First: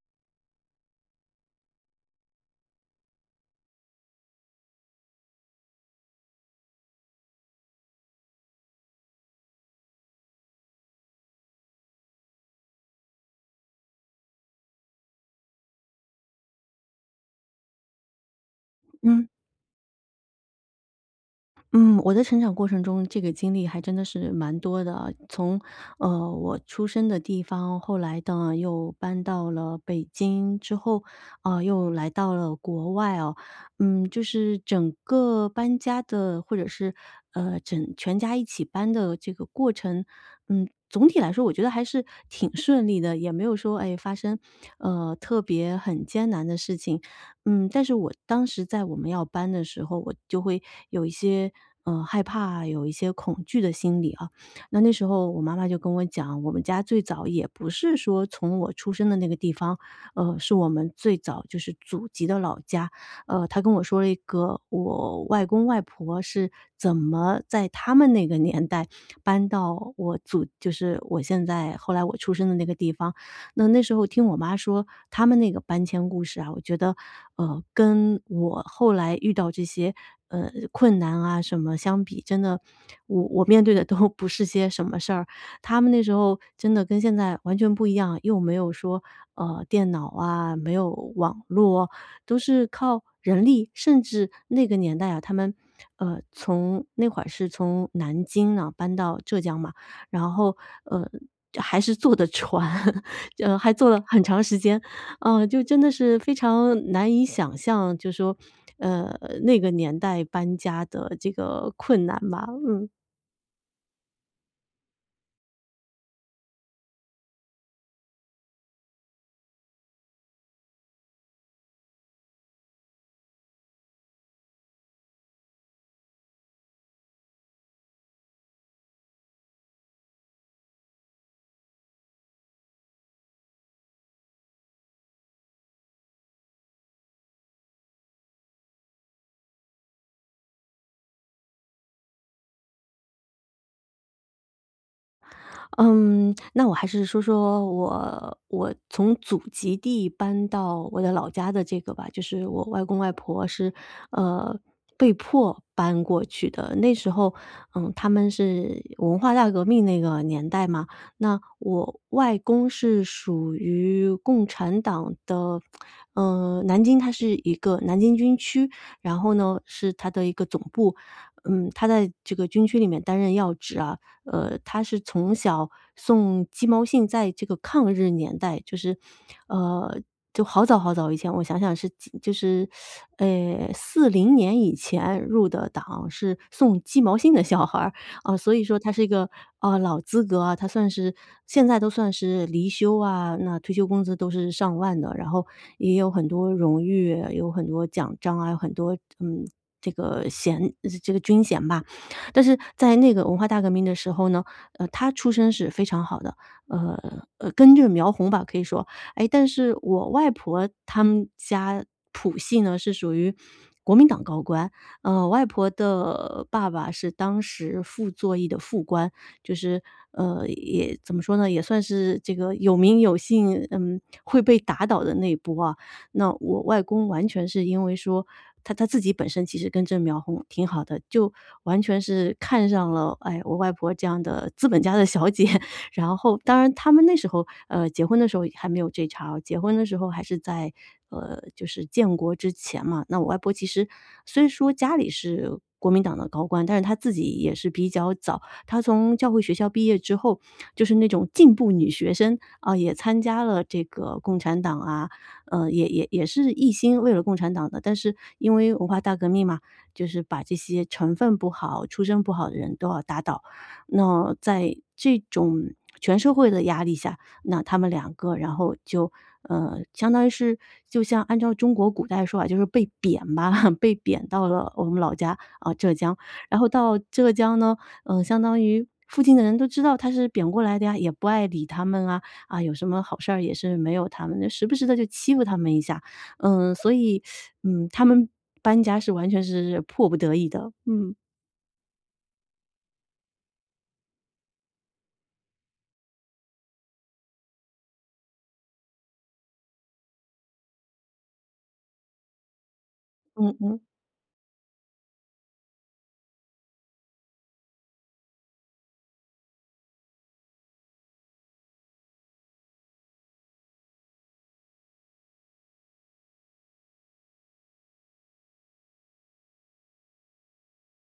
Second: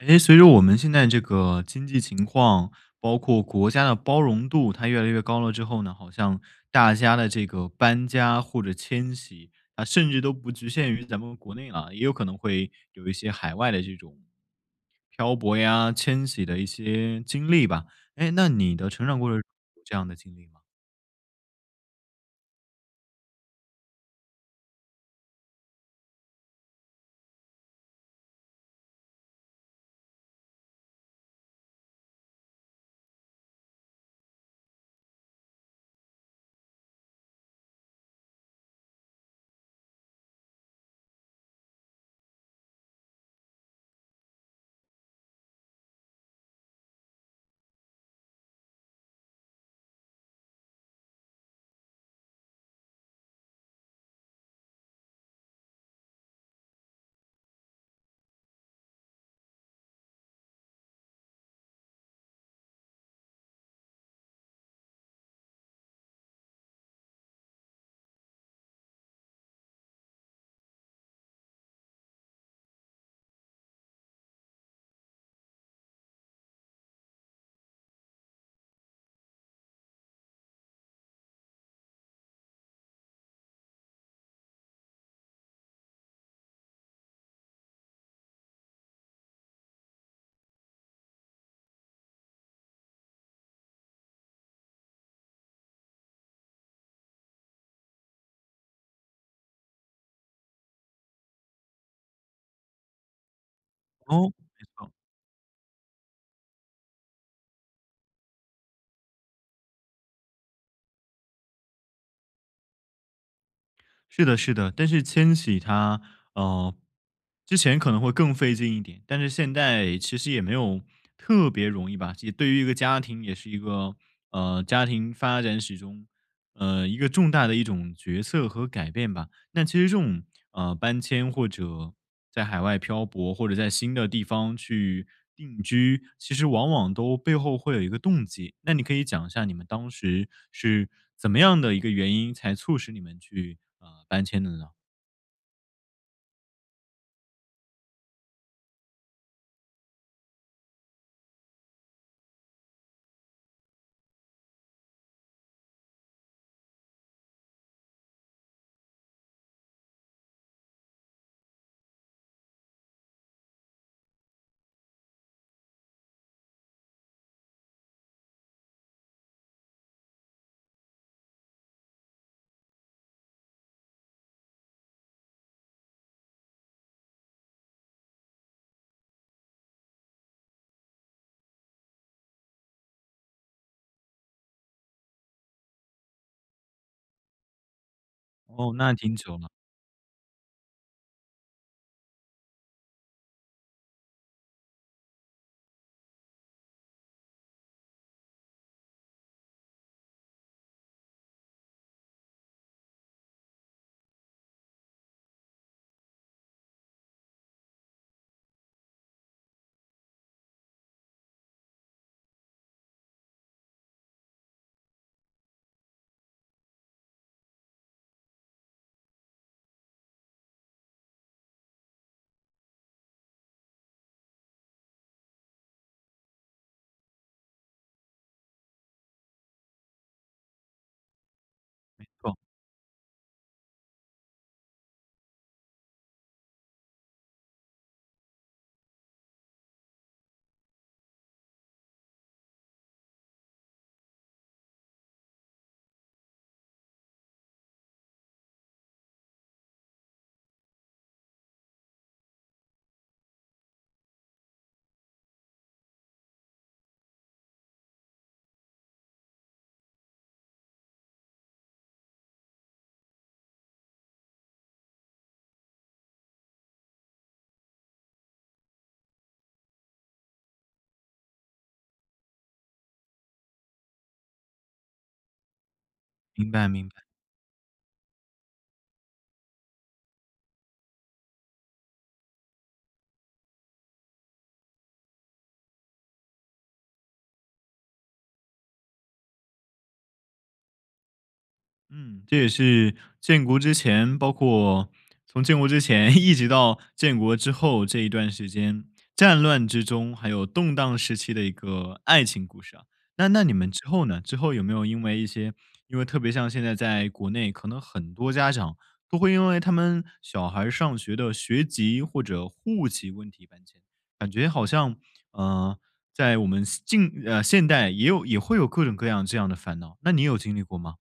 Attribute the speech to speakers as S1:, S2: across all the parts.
S1: 诶，随着我们现在这个经济情况，包括国家的包容度，它越来越高了之后呢，好像大家的这个搬家或者迁徙，啊甚至都不局限于咱们国内啊，也有可能会有一些海外的这种漂泊呀、迁徙的一些经历吧，诶，那你的成长
S2: 嗯。
S1: 过程有这样的经历吗？
S2: 嗯，我的成长过程中这个经历还真的是蛮多的，呃，从，呃，我出生的地方，后来呢又搬到了北京之后，呃，又来到了国外啊，嗯，就是整个搬家的，或者是，呃，整全家一起搬的这个过程，嗯，总体来说我觉得还是挺顺利的，也没有说，诶，发生，呃，特别很艰难的事情。嗯，但是我当时在我们要搬的时候，我就会有一些，呃，害怕，有一些恐惧的心理啊。那那时候我妈妈就跟我讲，我们家最早也不是说从我出生的那个地方，呃，是我们最早就是祖籍的老家，呃，她跟我说了一个我外公外婆是怎么在他们那个年代搬到我祖就是我现在后来我出生的那个地方。那那时候听我妈说他们那个搬迁故事啊，我觉得，呃，跟我后来遇到这些，呃，困难啊什么相比，真的我我面对的都不是些什么事儿，他们那时候真的跟现在完全不一样，又没有说，呃，电脑啊，没有网络，都是靠人力。甚至那个年代啊，他们，呃，从那会儿是从南京呢搬到浙江嘛，然后，呃，还是坐的船，就还坐了很
S1: 哦？
S2: 长时
S1: 没
S2: 间，
S1: 错。
S2: 呃，就真的是非常难以想象，就说，呃，那个年代搬家的这个困难吧，嗯。
S1: 是的是的，但是迁徙它，呃，之前可能会更费劲一点，但是现在其实也没有特别容易吧，及也对于一个家庭也是一个，呃，家庭发展史中，呃，一个重大的一种角色和改变吧。但其实这种，呃，搬迁或者在海外漂泊，或者在新的地方去定居，其实往往都背后会有一个动机，那你可以讲一下你们当时是怎么样的一个原因，才促使你们去，呃，搬迁的呢？
S2: 嗯，那我还是说说我我从祖籍地搬到我的老家的这个吧，就是我外公外婆是，呃，被迫搬过去的。那时候，呃，他们是文化大革命那个年代嘛，那我外公是属于共产党的，呃，南京，它是一个南京军区，然后呢是它的一个总部，嗯，他在这个军区里面担任要职啊。呃，他是从小送鸡毛信在这个抗日年代，就是，呃，就好早好早以前我想想，是几就是 呃40年以前入的党，是送鸡毛信的小孩儿，啊，所以
S1: 哦，
S2: 说他
S1: 那
S2: 是一
S1: 挺
S2: 个，
S1: 久了。
S2: 啊，老资格啊，他算是现在都算是离休啊，那退休工资都是上万的，然后也有很多荣誉，啊有很多奖章啊，有很多这，嗯，这个衔，呃，这个军衔吧。但是在那个文化大革命的时候呢，呃，他出身是非常好的，呃，呃，根正苗红吧可以说。诶，但是我外婆她们家谱系呢是属于国民党高官。呃，外婆的爸爸是当时傅作义的副官，就是，呃，也怎么说呢？也算是这个有名有姓，嗯，会被打倒的那波啊。那我外公完全是因为说，他他自己本身其实根正苗红挺好的，就完全
S1: 没
S2: 是
S1: 错。
S2: 看上了哎，我外婆这样的资本家的小姐。然后当然他们那时候，呃，结婚的时候也还没有这茬儿啊，结婚的时候还是在，呃，就是建国之前嘛，那我外婆其实虽说家里是国民党的高官，但是她自己也是比较早，她从教会学校毕业之后，就是那种进步女学生，啊也参加了这个共产党啊，呃，也也也是一心为了共产党的。但是因为文化大革命嘛，就是把这些成分不好、出身不好的人都要打倒。那在这种全社会的压力下，那他们2个，然后就，呃，相当于是就像按照中国古代说法，就是被贬吧，被贬到了我们老家，啊，浙江。
S1: 明
S2: 然
S1: 白
S2: 后
S1: 明
S2: 到
S1: 白。
S2: 浙江呢，呃，相当于附近的人都知道他是贬过来的呀，也不爱理他们啊，啊，有什么好事儿也是没有他们的，时不时地就欺负他们一下。呃，所以，嗯，他们搬家是完全是是迫不得已的。嗯。
S1: 嗯，这也是建国之前，包括从建国之前一直到建国之后这一段时间，战乱之中还有动荡时期的一个爱情故事啊，那那你
S2: 嗯
S1: 们
S2: 嗯。
S1: 之后呢？之后有没有因为一些因为特别像现在在国内可能很多家长都会因为他们小孩儿上学的学籍或者户籍问题搬迁，感觉好像，呃，在我们现近，呃，现代也有也会有各种各样这样的烦恼，那你有经历过吗？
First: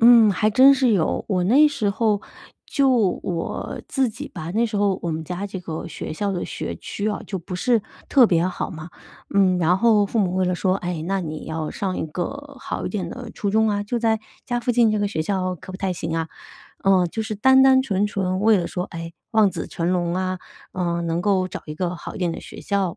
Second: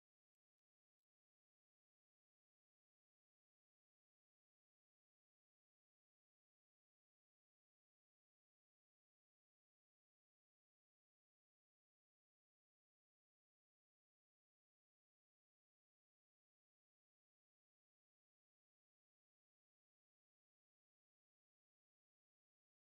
S2: 嗯，还真是有。我那时候就我自己吧，那时候我们家这个学校的学区哦就不是特别好嘛，嗯，然后父母为了说：“哎，那你要上一个好一点的初中啊，就在家附近这个学校可不太行啊！”呃，就是单单纯纯为了说，哎，望子成龙啊，呃，能够找一个好一点的学校，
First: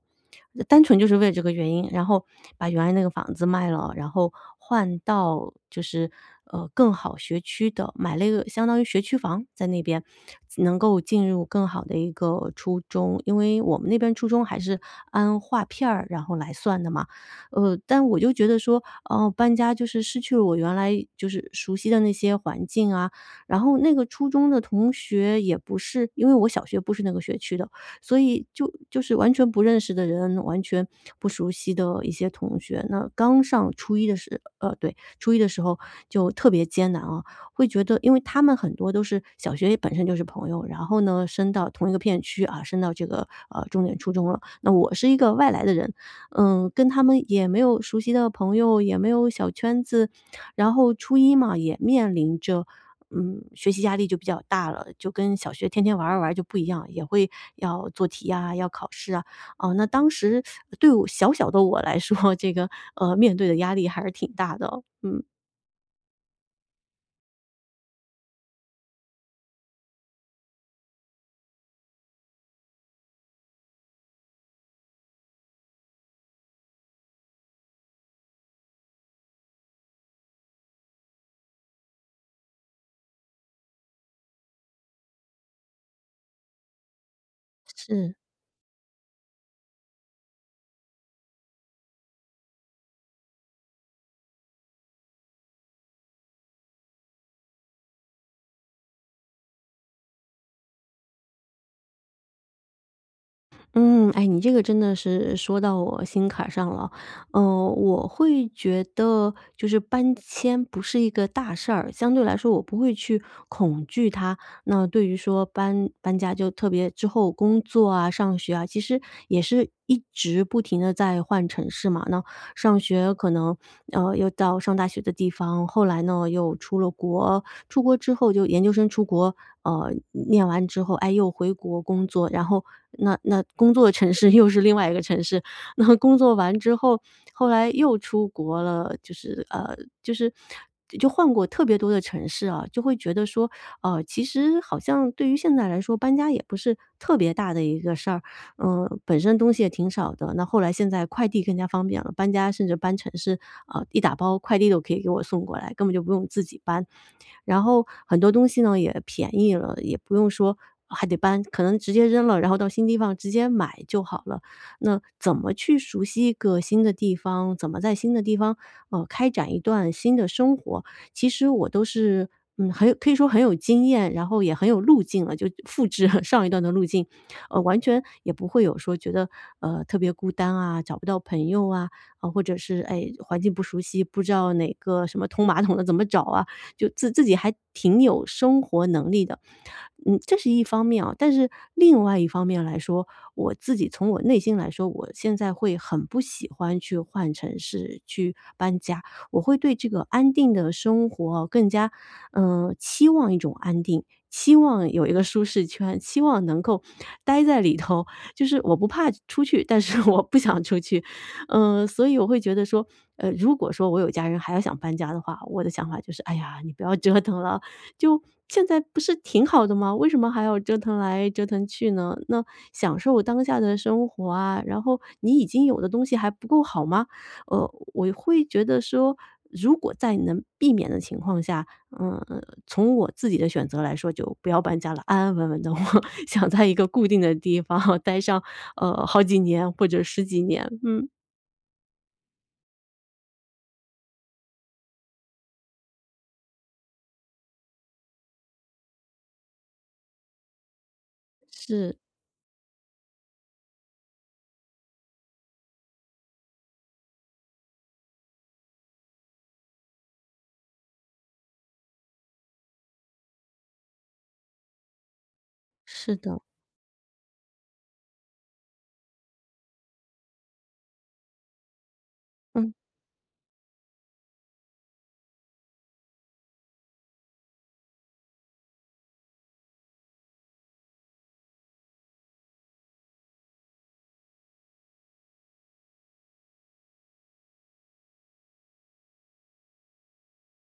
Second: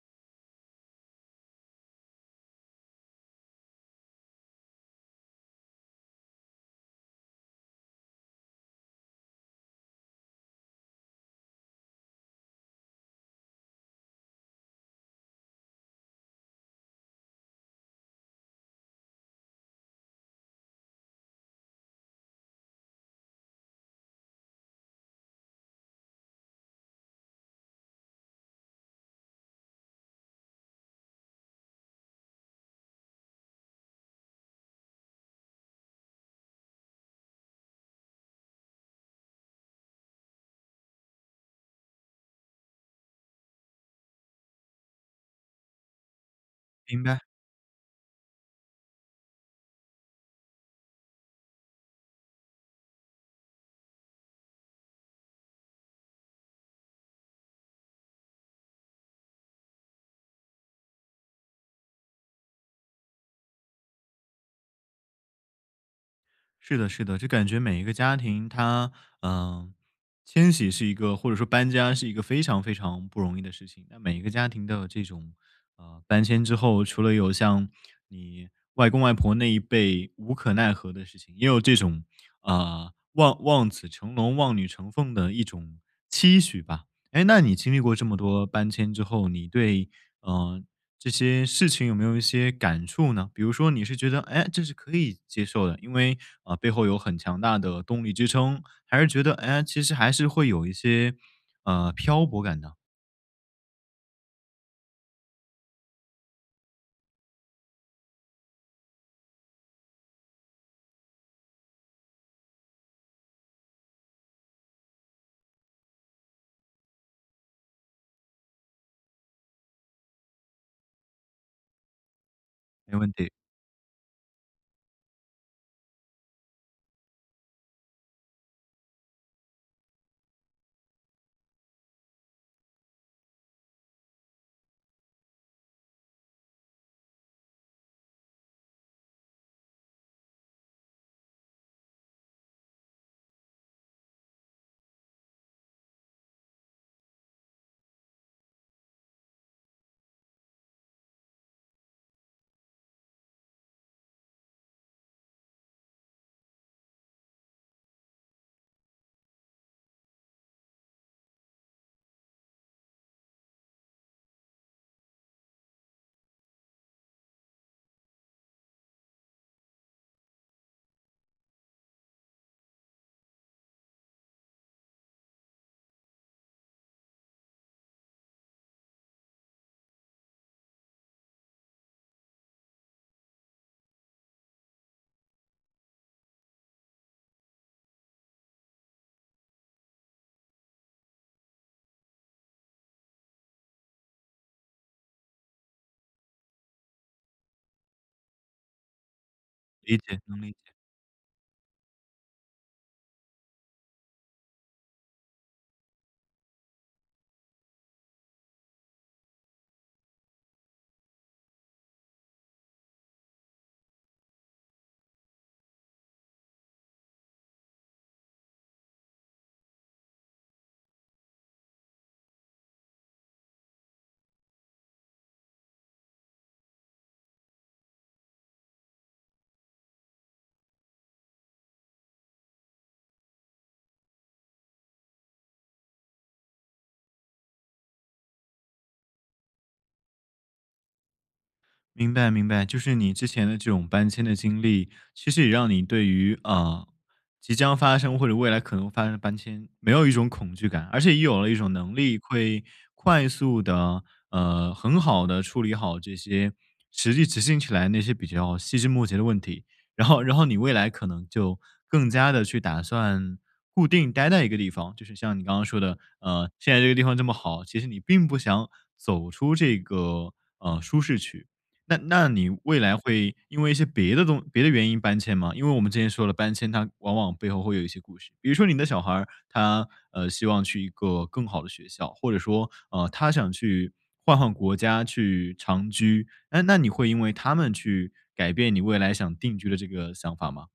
S2: 呃，单纯就是为了这个原因，然后把原来那个房子卖了，然后换到就是，呃，更好学区的，买了一个相当于学区房在那边，自能够进入更好的一个初中，因为我们那边初中还是按划片儿，然后来算的嘛。呃，但我就觉得说，呃，搬家就是失去了我原来就是熟悉的那些环境啊。然后那个初中的同学也不是因为我小学不是那个学区的，所以就就是完全不认识的人，完全不熟悉的一些同学。那刚上初一的时呃，对，初一的时候就特别艰难啊，会觉得因为他们很多都是小学里本身就是朋友，然后呢升到同一个片区，啊升到这个，呃，重点初中了，那我是一个外来的人，嗯，跟他
S1: 明白。
S2: 们也没有熟悉的朋友，也没有小圈子。然后初一嘛也面临着，嗯，学习压力就比较大了，就跟小学天天玩儿玩儿就不一样，也会要做题呀、要考试啊，呃，那当时 对我小小的我来说，这个，呃，面对的压力还是挺大的，嗯。
S1: 是的是的，就感觉每一个家庭它，嗯，迁徙是一个、或者说搬家是一个非常非常不容易的事情。那每一个家庭都有这种，呃，搬迁之后，除了有像你外公外婆那一辈无可奈何的事情，也有这种，呃，望望子成龙望女成凤的一种期许吧。诶，那你经历过这
S2: 是。
S1: 么多搬迁之后，你对，嗯，这些事情有没有一些感触呢？比如说你是觉得，哎，这是可以接受的，因为，呃，背后有很强大的动力支撑，还是觉得，哎，其实还是会有一些，嗯，漂泊感的。
S2: 嗯，哎，你这个真的是说到我心坎儿上了。嗯我会觉得就是搬迁不是一个大事儿，相对来说我不会去恐惧它。那对于说搬搬家就特别之后工作啊上学啊，其实也是一直不停地在换城市嘛。那上
S1: 没问
S2: 学
S1: 题。
S2: 可能，呃，又到上大学的地方，后来呢又出了国，出国之后就研究生出国，呃，念完之后诶又回国工作。然后那那工作的城市又是另外一个城市，那工作完之后，后来又出国了。就是，呃，就是就换过特别多的城市啊，就会觉得说，哦其实好像对于现在来说，搬家也不是特别大的一个事儿。嗯本身东西也挺少的，那后来现在快递更加方便了，搬家甚至搬城市，呃，一打包快递都可以给我送过来，根本就不用自己搬。然后很多东西呢也便宜了，也不用说还得搬，可能直接扔了，然后到新地方直接买就好了。那怎么去熟悉一个新的地方，怎么在新的地方，呃，开展一段新的生活，其实我都是，嗯，很有可以说很有经验，然后也很有路径了。就复制 上一段的路径，哦完全也不会有说觉得，呃，特别孤单啊，找不到朋友啊，呃或者是，哎，环境不熟悉，不知道哪个什么通马桶的怎么找啊，就自自己还挺有生活能力的。嗯，这是一方面哦，但是另外一方面来说，我自己从我内心来说，我现在会很不喜欢去换城市去搬家，我会对这
S1: 理
S2: 个
S1: 解，
S2: 安
S1: 能理
S2: 定
S1: 解。
S2: 的生活更加，呃，期望一种安定，期望有一个舒适圈，期望能够呆在里头。就是我不怕出去，但是我不想出去。嗯，所以我会觉得说，呃，如果说我有家人还要想搬家的话，我的想法就是，哎呀，你不要折腾了。就现在不是挺好的吗？为什么还要折腾来折腾去呢？那享受当下的生活啊，然后你已经有的东西还不够好吗？呃，我会觉得说，如果在你能避免的情况下，嗯呃，从我自己的选择来说就不要搬家了，安安稳稳的，我想在一个固定的地方呆上，呃，好几年或者10几年，嗯。
S1: 明白明白。就是你之前的这种搬迁的经历，其实也让你对于，呃，即将发生或者未来可能发生的搬迁没有一种恐惧感，而且也有了一种
S2: 是。
S1: 能力会快速地，呃，很好地处理好这些实际执行起来那些比较细枝末节的问题。然后然后你未来可能就更加地去打算固定待在一个地方。就是像你刚刚说的，
S2: 是的。
S1: 呃，现在这个地方这么好，其实你并不想走出这个，呃，舒适区。那那你
S2: 嗯。
S1: 未来会因为一些别的东别的原因搬迁吗？因为我们之前说的搬迁它往往背后会有一些故事。比如说你的小孩儿，他，呃，希望去一个更好的学校，或者说，呃，他想去换换国家去长居，那那你会因为他们去改变你未来想定居的这个想法吗？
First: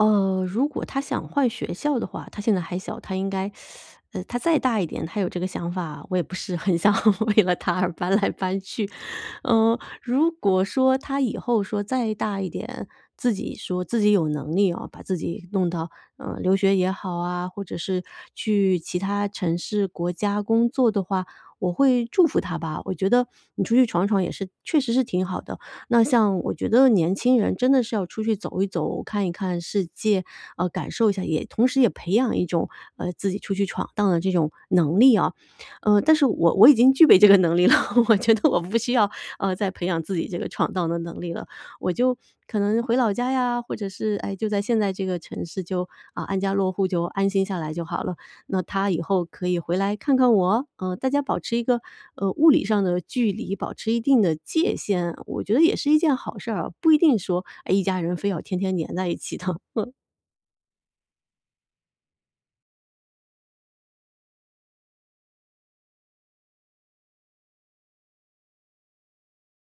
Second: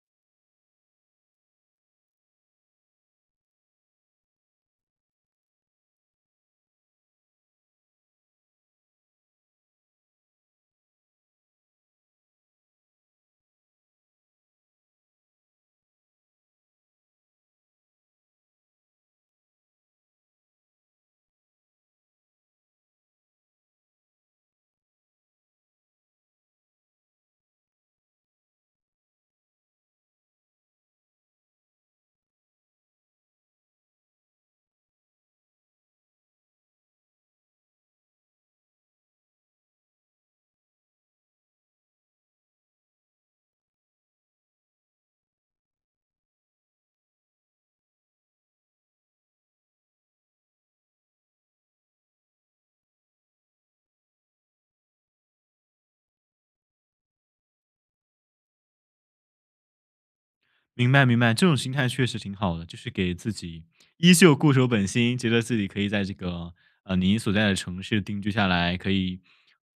S2: 呃，如果他想换学校的话，他现在还小。他应该，呃，他再大一点，他有这个想法，我也不是很想为了他而搬来搬去。呃，如果说他以后说再大一点，自己说自己有能力啊，把自己弄到，呃，留学也好啊，或者是去其他城市国家工作的话，我会祝福他吧。我觉得你出去闯一闯也是确实是挺好的，那像我觉得年轻人真的是要出去走一走，看一看世界，呃，感受一下。也同时也培养一种，呃，自己出去闯荡的这种能力啊。呃，但是我我已经具备这个能力了，我觉得我不需要，呃，再培养自己这个闯荡的能力了。我就可能回老家呀，或者是哎，就在现在这个城市就，呃，安家落户就安心下来就好了。那他以后可以回来看看我，呃，大家保持一个，呃，物理上的距离，保持一定的界限。我觉得也是一件好事儿，不一定说哎一家人非要天天黏在一起的。嗯。
S1: 明白明白，这种心态确实挺好的。就是给自己依旧固守本心，觉得自己可以在这个，呃，您所在的城市定居下来，可以，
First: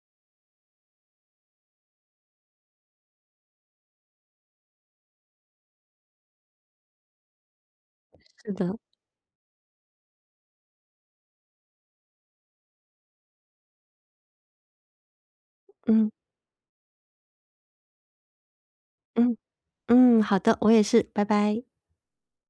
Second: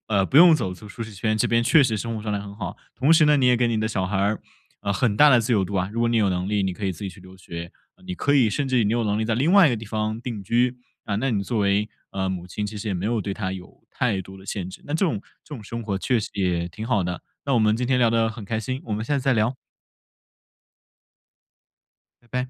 S1: 呃，不用走出舒适圈，这边确实生活状态很好。同时呢，你也给你的小孩儿，呃，很大的自由度啊。如果你有能力，你可以自己去留学，你可以
S2: 是
S1: 甚
S2: 的。
S1: 至于你有能力在另外一个地方定居，啊，那你作为，呃，母亲其实也没有对他有太多的限制。那这种这种生活
S2: 嗯。
S1: 确实也挺好的。那我们今天聊得很开心，我们下次再
S2: 嗯，
S1: 聊。
S2: 嗯，好的，我也是，拜拜。
S1: 拜拜。